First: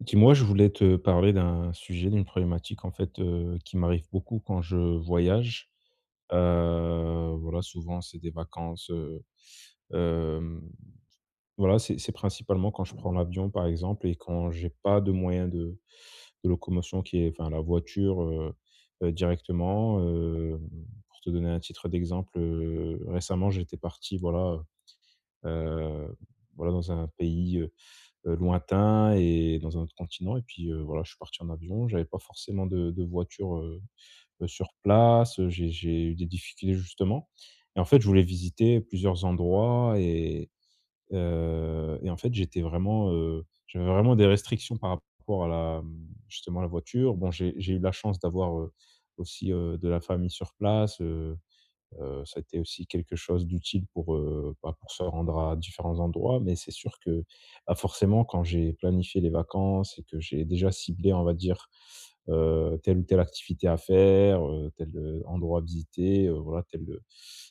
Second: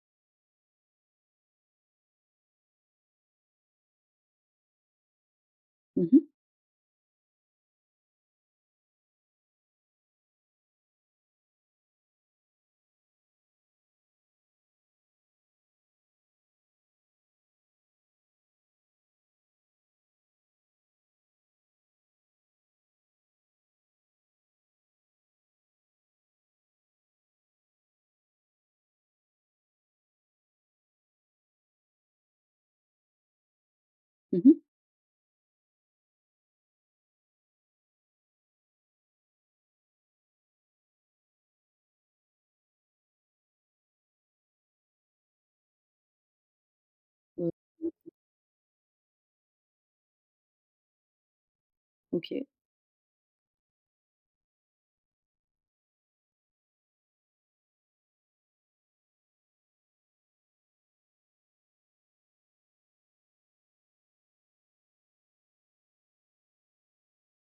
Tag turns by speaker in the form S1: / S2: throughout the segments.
S1: Dis-moi, je voulais te parler d'un sujet, d'une problématique en fait, heu, qui m'arrive beaucoup quand je voyage.
S2: Mmh mh.
S1: Heu, voilà souvent, c'est des vacances heu, hem, voilà, c'est c'est principalement quand je prends l'avion, par exemple et quand j'ai pas de moyens de de locomotion qui est enfin, la voiture, heu heu, directement. Heu, pour te donner un titre d'exemple, heu, récemment, j'étais parti voilà, heu heu, voilà, dans un pays, heu heu, lointain et dans un autre continent et puis, heu, voilà, je suis parti en avion j'avais pas forcément de de voiture, heu
S2: Mmh
S1: heu,
S2: mh.
S1: sur place j'ai j'ai eu des difficultés justement. Et en fait je voulais visiter plusieurs endroits et heu et en fait, j'étais vraiment, heu, j'avais vraiment des restrictions par rapport à la, hem, justement la voiture. Bon,
S2: Mmh.
S1: j'ai j'ai eu de la
S2: [unintelligible]
S1: chance d'avoir, heu, aussi, heu, de la famille sur place, heu heu, ça a
S2: OK.
S1: été aussi quelque chose d'utile pour, heu, bah, pour se rendre à différents endroits, mais c'est sûr que, ah, forcément quand j'ai planifié les vacances et que j'ai déjà ciblé on va dire, heu, telle ou telle activité à faire, heu, tel heu, endroit à visiter, heu, voilà tel, heu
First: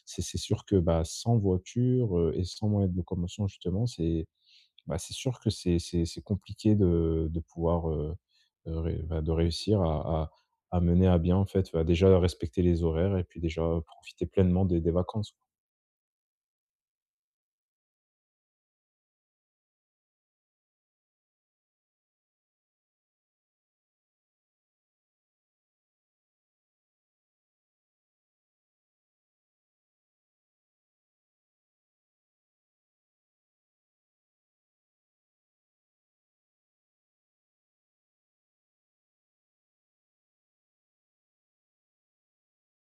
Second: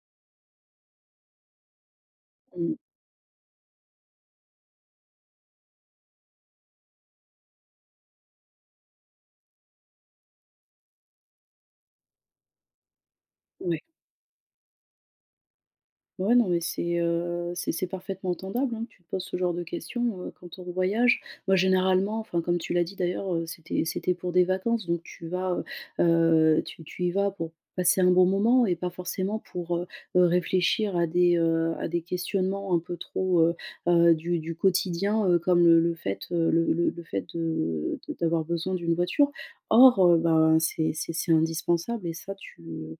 S1: c'est c'est sûr que bah, sans voiture, heu et sans
S2: Mmh.
S1: moyens de locomotion justement c'est, bah, c'est sûr que c'est c'est c'est compliqué de de pouvoir, heu heu, ré bah, de réussir à à à mener à bien en fait, bah, déjà respecter les horaires et puis déjà, heu,
S2: Ouais.
S1: profiter pleinement des des vacances.
S2: Ouais, non mais c'est, heu, c'est c'est parfaitement entendable hein, tu te poses ce genre de questions, heu, quand on voyage. Moi généralement enfin comme tu l'as dit d'ailleurs, heu, c'était c'était pour des vacances donc tu vas, heu heu, tu tu y vas pour passer un bon moment et pas forcément pour, heu heu, réfléchir à des, heu, à des questionnements un peu trop, heu heu, du du quotidien, heu, comme le le fait, heu, le le le fait de de d'avoir besoin d'une voiture. Or, heu, ben c'est c'est c'est indispensable et ça tu, heu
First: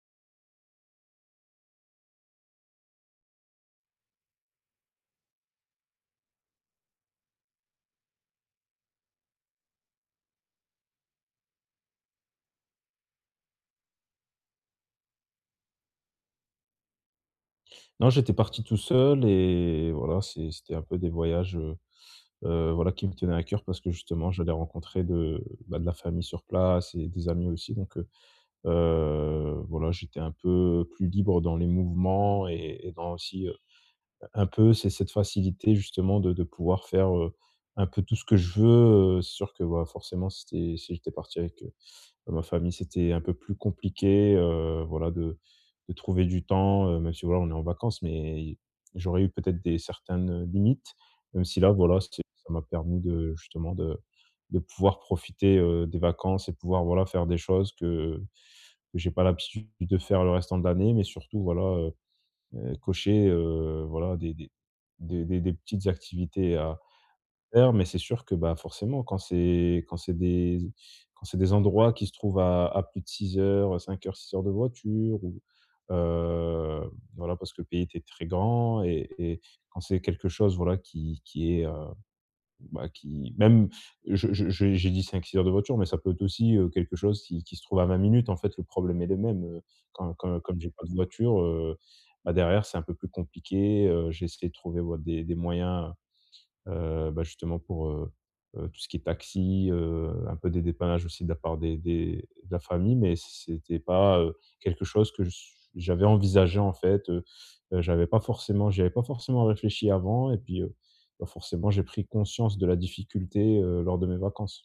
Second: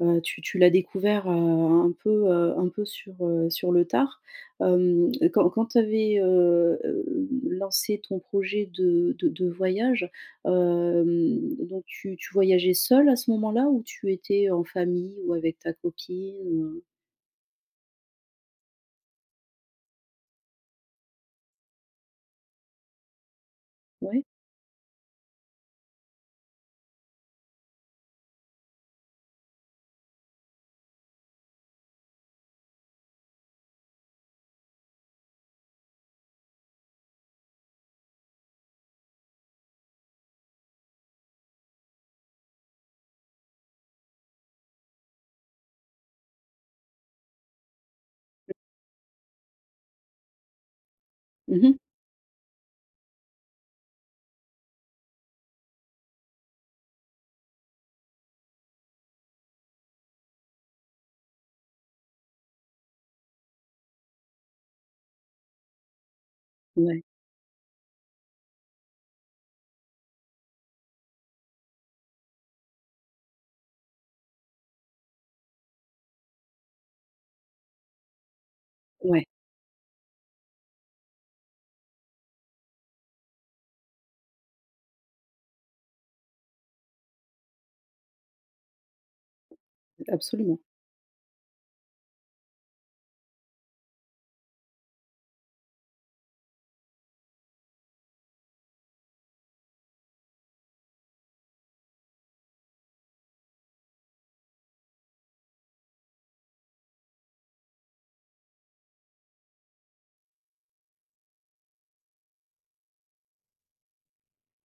S2: heu, tu tu l'as découvert, heu, un peu, heu, un peu sur, heu, sur le tard. Hem, quand quand tu avais, heu, hem, lancé ton projet de de de voyage, hem, donc tu tu voyageais seul à ce moment-là? Où tu étais, heu, en famille ou avec ta copine, heu
S1: Non, j'étais parti tout seul et voilà c'est c'était un peu des voyages, heu heu, voilà qui me tenaient à coeur parce que
S2: Ouais.
S1: justement j'allais rencontrer de bah, de la famille sur place et des amis aussi donc heu heu, voilà, j'étais un peu plus libre dans les mouvements et et dans aussi, heu heu, un peu c'est cette facilité justement de de pouvoir faire, heu, un peu tout ce que je veux. Heu, c'est sûr que bah, forcément, si tu es si j'étais parti avec, heu, bah, ma famille, c'était un peu plus compliqué, heu, voilà de de trouver du temps, heu, même si voilà, on est en vacances, mais
S2: [unintelligible]
S1: y j'aurais eu peut-être des certaines limites. Même
S2: Mmh
S1: si là,
S2: mh.
S1: voilà, c'est ça m'a permis de justement de de pouvoir profiter, heu, des vacances et pouvoir voilà, faire des choses que que j'ai pas l'habitude de faire le restant de l'année, mais surtout, voilà, heu heu, cocher, heu, voilà, des des des des des petites activités à
S2: Ouais.
S1: faire mais c'est sûr que bah, forcément quand c'est quand c'est des quand c'est des endroits qui se trouvent à à plus de 6 heures, heu, 5 heures, 6 heures de voiture où, heu, voilà, parce que le pays était très grand et
S2: Ouais.
S1: et quand c'est quelque chose voilà qui qui est, heu, bah qui même je je je j'ai dit 5-6 heures de voiture, mais ça peut être aussi, heu, quelque chose qui qui se trouve à 20 minutes, en fait, le problème est le même, heu, quand quand comme
S2: Absolument.
S1: j'ai pas de voiture, heu, bah, derrière c'est un peu plus compliqué, heu, j'ai essayé de trouver ouais, des des moyens, heu, bah, justement pour, heu heu, tout ce qui est taxi, heu, un peu des dépannages aussi de la part des des de la famille mais c'est c'était pas, heu, quelque chose que ch j'avais envisagé. En fait, heu heu, j'avais pas forcément j'y avais pas forcement réfléchi avant et puis, heu, bah, forcément j'ai pris conscience de la difficulté, heu, lors de mes vacances.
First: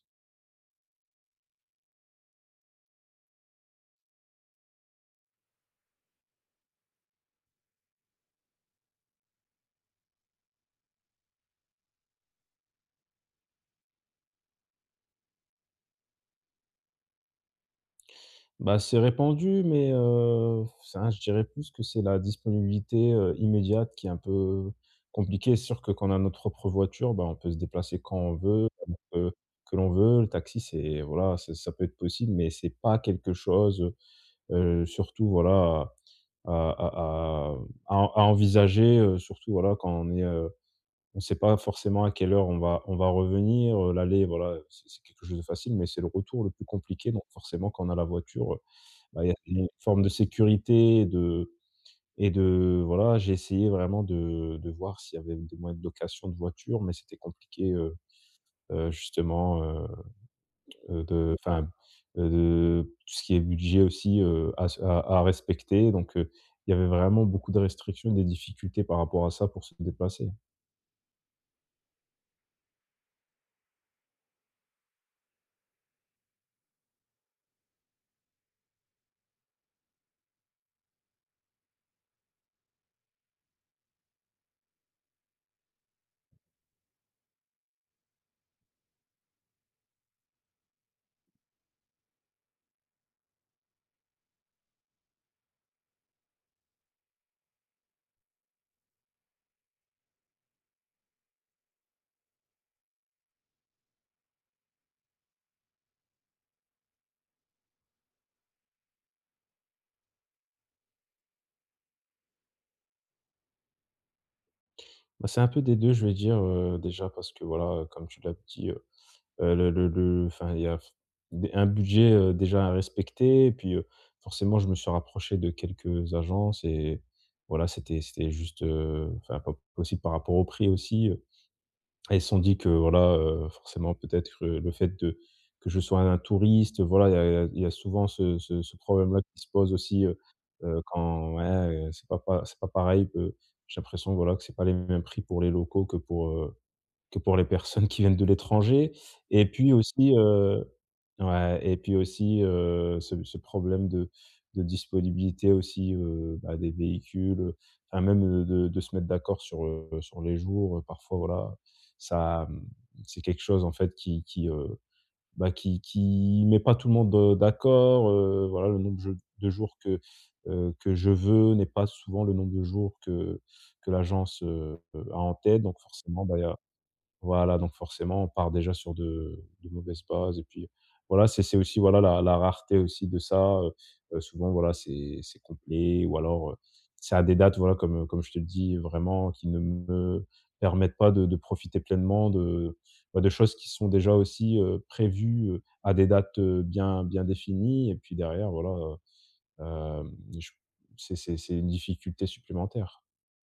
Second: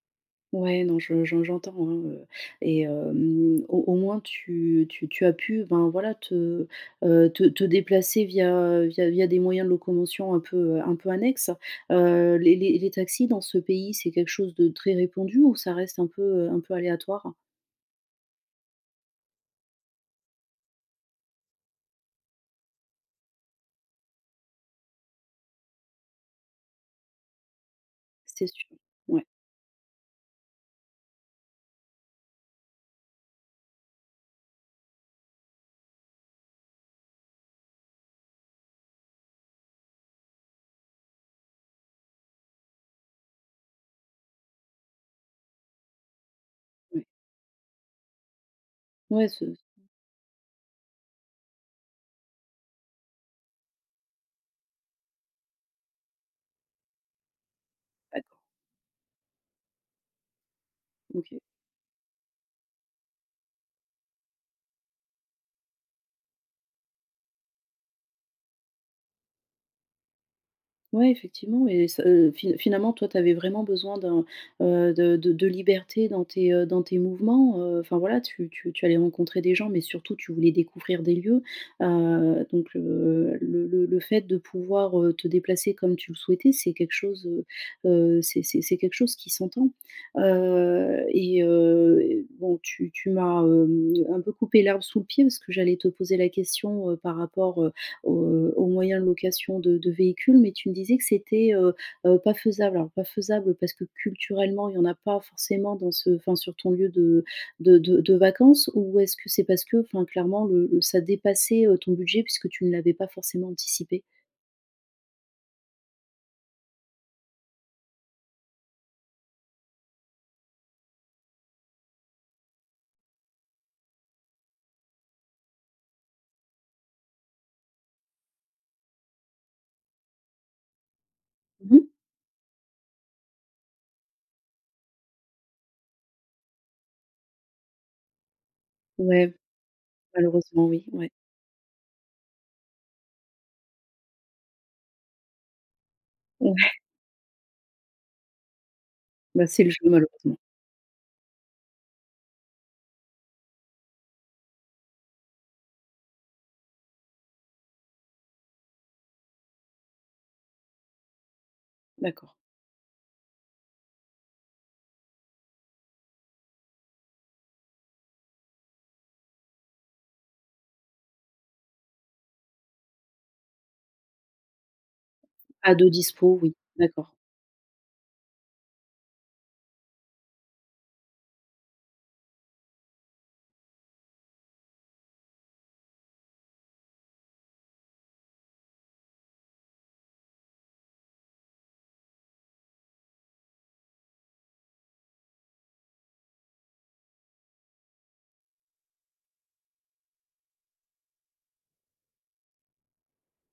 S2: Ouais, non je je j'entends hein, heu, et hem, au au moins tu tu tu as pu ben, voilà te, heu, te te déplacer via, heu, via via des moyens de locomotion un peu, heu, un peu annexes. Heu, les les les taxis dans ce pays c'est quelque chose de très répandu ou ça reste un peu, heu, un peu aléatoire?
S1: Bah, c'est répandu mais, heu, f ça je dirais plus que c'est la disponibilité, heu, immédiate qui est un peu compliquée, c'est sûr que quand on a notre propre voiture bah, on peut se déplacer quand on
S2: C'est
S1: veut,
S2: sûr,
S1: comme on
S2: ouais.
S1: veut, que l'on veut. Le taxi, c'est voilà, c'est ça peut être possible, mais c'est pas quelque chose, heu heu, surtout, voilà, à à à à à hem à à envisager, heu, surtout, voilà, quand on est heu, on sait pas forcément à quelle heure on va on va revenir, heu, l'aller, voilà, heu, c'est c'est quelque chose de facile mais c'est le retour le plus
S2: Ouais.
S1: compliqué donc forcément quand on a la voiture, heu, bah,
S2: Ouais
S1: il y a
S2: ce
S1: il
S2: s
S1: y a une forme de sécurité de et de voilà, j'ai essayé vraiment de de voir s'il y avait des moyens de location de voiture mais c'était compliqué, heu
S2: D'accord.
S1: heu, justement, heu, heu, de
S2: OK.
S1: enfin, heu, de tout ce qui est budget aussi, heu, à se à à respecter donc, heu, il y avait vraiment beaucoup de restrictions et des difficultés par rapport à ça pour se déplacer.
S2: Ouais effectivement et ce heu, fi finalement toi tu avais vraiment besoin d'un, heu, de de de liberté dans tes, heu, dans tes mouvements, heu, enfin, voilà tu tu tu allais rencontrer des gens, mais surtout tu voulais découvrir des lieux, heu, donc, heu, le le le fait de pouvoir, heu, te déplacer comme tu le souhaitais, c'est quelque chose, heu heu, c'est c'est c'est quelque chose qui s'entend. Heu, et heu, bon tu tu m'as, hem, un peu coupé l'herbe sous le pied parce que j'allais te poser la question, heu, par rapport, heu, au, heu, au moyen de location de de véhicules, mais tu me disais que c'était, heu heu, pas faisable. Alors, pas faisable parce que culturellement il y en a pas forcément dans ce enfin, sur ton lieu de de de de vacances ou est-ce que c'est parce que, enfin, clairement, le le ça dépassait, heu, ton budget puisque tu ne l'avais pas forcément anticipé?
S1: Bah c'est un peu des 2 je vais dire, heu, déjà parce que voilà, heu, comme tu l'as dit, heu heu, le le le le, enfin, il y a f b un budget, heu, déjà à respecter et puis, heu, forcément je me suis rapproché de quelques agences et voilà c'était c'était juste, heu, enfin, pas possible par rapport au prix aussi, heu,
S2: Mmh mh.
S1: elles se sont dit que voilà, heu, forcément peut-être le fait de que je sois un un touriste, voilà, il y a il y a il y a souvent ce ce ce problème-là
S2: Ouais,
S1: qui se pose aussi, heu
S2: malheureusement
S1: heu,
S2: oui, ouais.
S1: quand ouais, heu, c'est pas pa c'est pas pareil, heu, j'ai l'impression voilà, que c'est pas les mêmes prix pour les locaux que pour, heu,
S2: Ouais!
S1: que pour les personnes qui viennent de l'étranger, et
S2: Bah, c'est le
S1: puis
S2: jeu
S1: aussi,
S2: malheureusement.
S1: heu ouais, et puis aussi, heu, ce ce problème de de disponibilité aussi, heu, bah, des véhicules, heu, enfin, même, heu, de de de se mettre d'accord sur, heu, sur les jours, heu, parfois, voilà
S2: D'accord.
S1: ça, mmh, c'est quelque chose en fait qui qui, heu, bah, qui qui met pas tout le monde, heu, d'accord, heu, voilà le nombre dje de jours que, heu, que je veux n'est pas souvent le nombre de jours que que l'agence, heu heu, a en tête,
S2: Ah,
S1: donc
S2: de
S1: forcément, bah
S2: dispo?
S1: il y a
S2: Oui, d'accord.
S1: voilà, donc forcement on part déjà sur de de mauvaises bases, et puis voilà, c'est c'est aussi, voilà la la rareté aussi de ça, heu heu, souvent, voilà, c'est c'est complet ou alors, heu, ça a des dates, voilà, comme comme je te le dis, vraiment, qui ne me permettent pas de de profiter pleinement de, bah, de choses qui sont déjà aussi, heu, prévues, heu, à des dates, heu, bien bien définies. Et puis derrière, voilà, heu, hem, je c'est c'est c'est une difficulté supplémentaire.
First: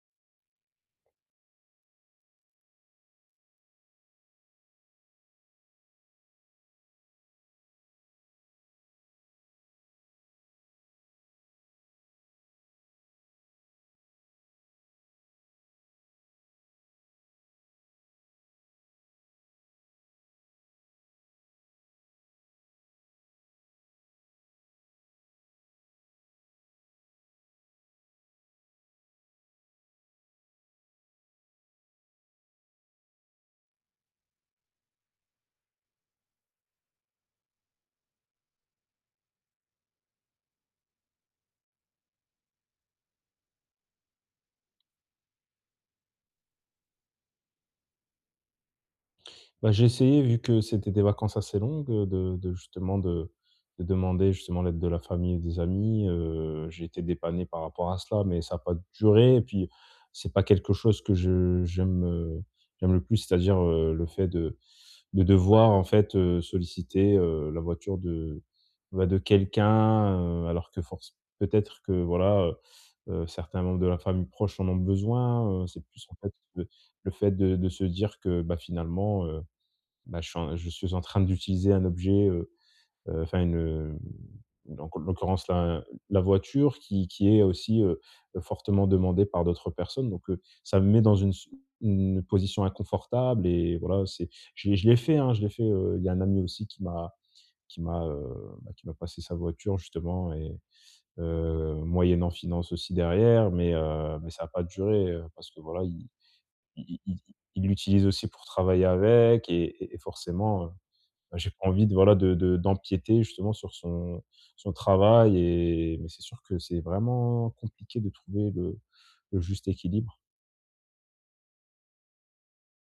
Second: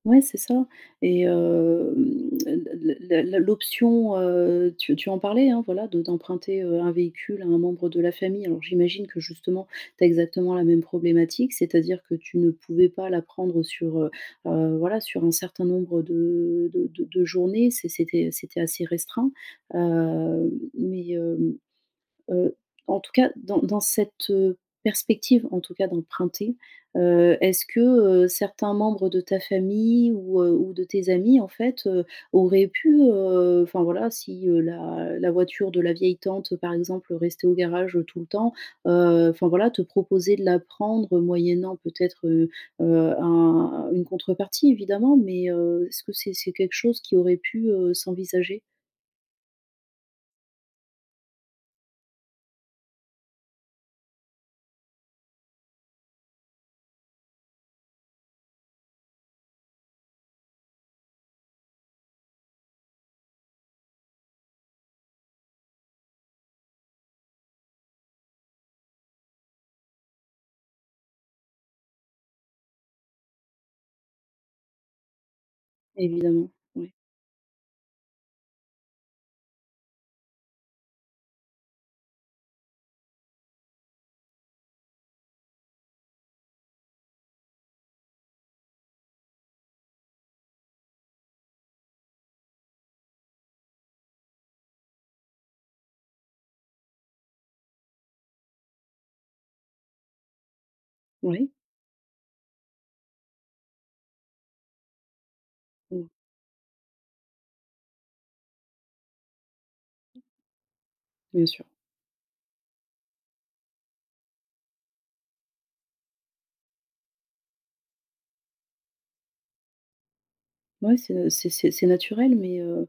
S2: Ouais, c'est ça. Et, hem, la la la la l'option, heu, tu tu en parlais, hein, voilà, de d'emprunter, heu, un véhicule à un membre de la famille, alors j'imagine que, justement, tu as exactement la même problématique, c'est-à-dire que tu ne pouvais pas la prendre sur, heu heu, voilà, sur un certain nombre de de de de journées, c'est c'était c'était assez restreint, heu, mais, hem, heu, en tout cas, dans dans cette perspective, en tout cas, d'emprunter, heu, est-ce que, heu, certains membres de ta famille ou, heu, ou de tes amis, en fait, heu, auraient pu, heu, enfin voilà, si, heu, la la voiture de la vieille tante, par exemple, restait au garage tout le temps, heu, enfin, voilà, te proposer de la prendre moyennant peut-être, heu heu, un une contrepartie, évidemment, mais, heu, est-ce que c'est c'est quelque chose qui aurait pu, heu, s'envisager?
S1: Bah, j'ai essayé, vu que c'était des vacances assez longues, heu, de de justement, de de demander, justement, l'aide de la famille et des amis, heu, j'ai été dépanné par rapport à cela, mais ça a pas duré et puis c'est pas quelque chose que je j'aime j'aime le plus, c'est-à-dire, heu, le fait de de devoir, en fait, heu, solliciter, heu, la voiture de, bah, de quelqu'un, heu, alors que force peut-être que voilà, heu, heu, certains membres de la famille proche en ont besoin, heu. C'est plus, en fait,
S2: Évidemment,
S1: le
S2: ouais.
S1: le fait de de se dire que, bah, finalement, heu, bah, je suis un je suis en train d'utiliser un objet, heu heu, enfin, une hem, donc, en l'occurrence, là, la voiture qui qui est aussi, heu heu, fortement demandée par d'autres personnes, donc, heu, ça me met dans une si une position inconfortable et voilà, c'est je l'ai je l'ai fait, hein. Je l'ai fait, heu, il y a un ami aussi qui m'a qui m'a, heu, bah, qui m'a passé sa voiture, justement, et
S2: Ouais.
S1: heu, moyennant finances aussi, derrière. Mais, heu, mais ça a pas duré, heu, parce que voilà,
S2: Mmh.
S1: i i i il l'utilise aussi pour travailler avec, et et et forcément, heu, bah,
S2: Bien
S1: j'ai
S2: sûr.
S1: pas envie de, voilà, de de d'empiéter, justement, sur son son travail et mais c'est sûr que c'est vraiment compliqué de trouver le le juste équilibre.
S2: Ouais c'est, heu, c'est c'est c'est naturel, mais heu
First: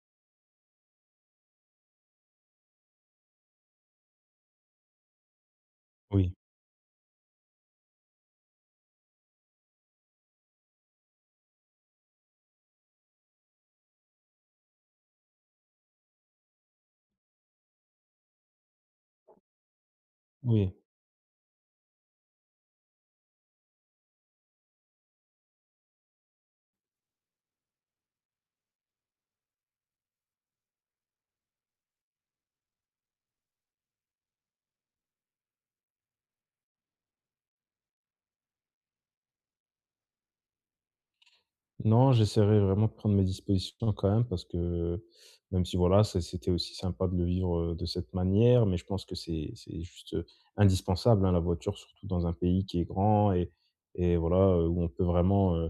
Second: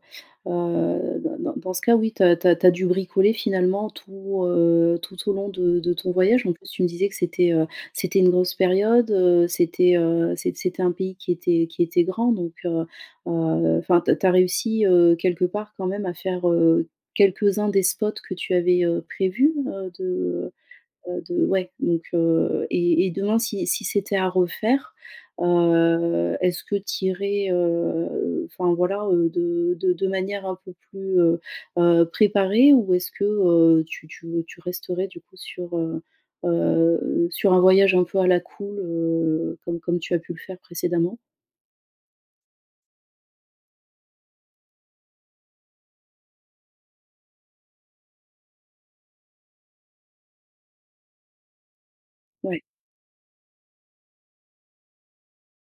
S2: heu, dans dans dans ce cas, oui, tu as tu as tu as dû bricoler, finalement, tout, heu, tout au long de de ton
S1: Oui.
S2: voyage. En plus, tu me disais que c'était, heu, c'était une grosse période, heu, c'était, heu, c'é c'était un pays qui était qui était grand donc, heu heu, enfin, tu as tu as réussi, heu, quelque part quand même à faire, heu, quelques-uns des spots que tu avais, heu, prévus? Heu, de,
S1: Oui.
S2: heu heu, de ouais. Donc heu et et demain si si c'était à refaire, heu, est-ce que tu irais, heu, enfin, voilà, heu, de de de manière un peu plus, heu heu, préparée ou est-ce que, heu, tu tu, heu, tu resterais du coup sur, heu heu, sur un voyage un peu à la cool, heu, comme comme tu as pu le faire précédemment?
S1: Non, j'essaierai vraiment de prendre mes dispositions quand même parce que, même si, voilà, ça c'était aussi sympa de le vivre, heu, de cette manière mais je pense que c'est c'est juste, heu, indispensable, hein, la voiture. Surtout dans un
S2: Ouais.
S1: pays qui est grand et et voilà, heu, où on peut vraiment, heu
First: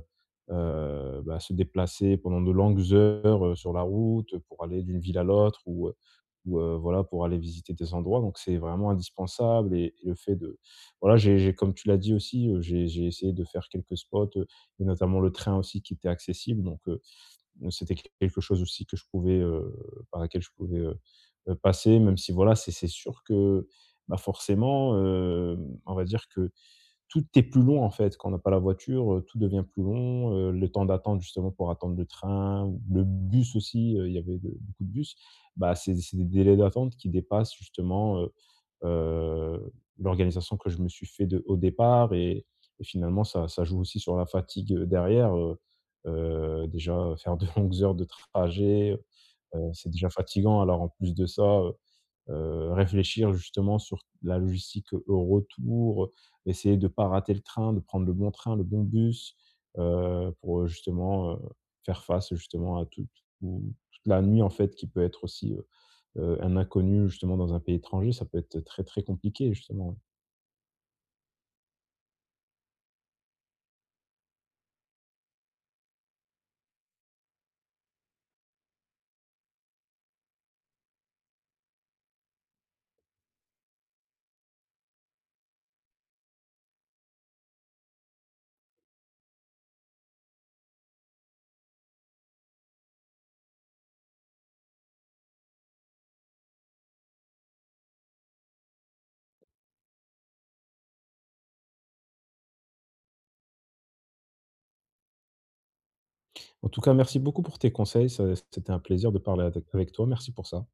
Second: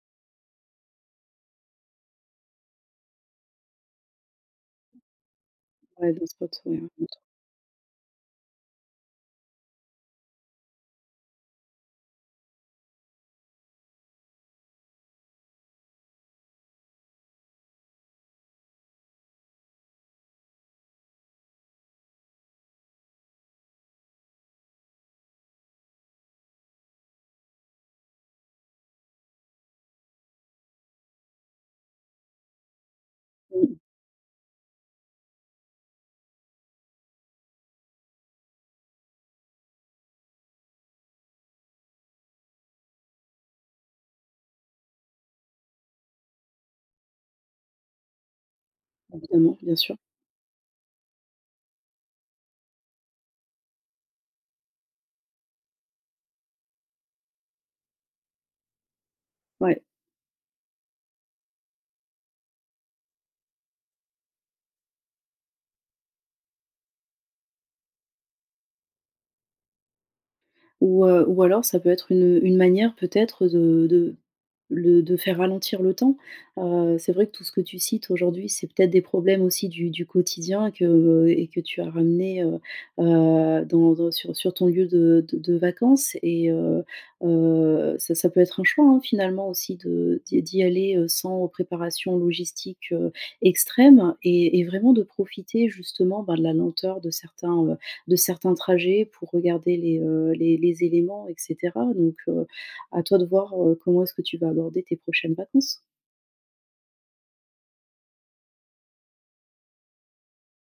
S1: heu, bah, se déplacer pendant de longues heures, heu, sur la route pour aller d'une ville à l'autre ou heu
S2: Ouais, d'autres spots,
S1: ou heu,
S2: ouais, un
S1: voilà,
S2: autre.
S1: pour aller visiter des endroits donc c'est vraiment indispensable et le fait de voilà, j'ai j'ai comme tu l'as dit aussi, heu, j'ai j'ai essayé de faire quelques spots, heu et notamment le train aussi qui était accessible donc, heu, m c'était q quelque chose aussi que je pouvais, heu, par laquelle je pouvais, heu heu, passer même si, voilà, c'est c'est sûr que, bah, forcément, hem, on va dire que tout est plus long, en fait, quand on n'a pas la voiture, heu, tout devient plus long, heu, le temps d'attendre, justement, pour attendre le train ou le bus
S2: Mmh.
S1: aussi, heu, il y avait le beaucoup de bus. Bah, c'est c'est des délais d'attente qui dépassent, justement, heu heu, l'organisation que je me suis fait de au départ et et finalement, ça ça joue aussi sur la fatigue derrière, heu heu, déjà, heu, faire de longues heures de trajet,
S2: Évidemment,
S1: heu,
S2: bien
S1: c'est
S2: sûr.
S1: déjà fatigant alors, en plus de ça, heu heu, réfléchir, justement, sur t la logistique au retour, heu, essayer de pas rater le train, de prendre le bon train, le bon bus,
S2: Ouais.
S1: heu, pour, heu, justement, heu, faire face, justement, à tout tout toute la nuit, en fait, qui peut être aussi, heu heu, un inconnu, justement, dans un pays étranger, ça peut être très, très compliqué, justement, hein.
S2: Ou heu, ou alors ça peut être une, heu, une manière peut-être de de le de faire ralentir le temps. Heu, c'est vrai que tout ce que tu cites aujourd'hui, c'est peut-être des problèmes aussi du du quotidien que, heu et que tu as ramenés, heu, heu, dans dans sur sur ton lieu de de de vacances et, heu, heu, ça ça peut être un choix, hein, finalement, aussi de d'y d'y aller, heu, sans préparation logistique, heu, extrême et et vraiment de profiter, justement, bah, de la lenteur de certains, heu, de certains trajets pour regarder les, heu, les les éléments et cetera. Donc heu, à toi de voir, heu, comment est-ce que tu vas aborder tes prochaines vacances.
S1: En tout cas, merci beaucoup pour tes conseils, ça c'était un plaisir de parler avec avec toi, merci pour ça.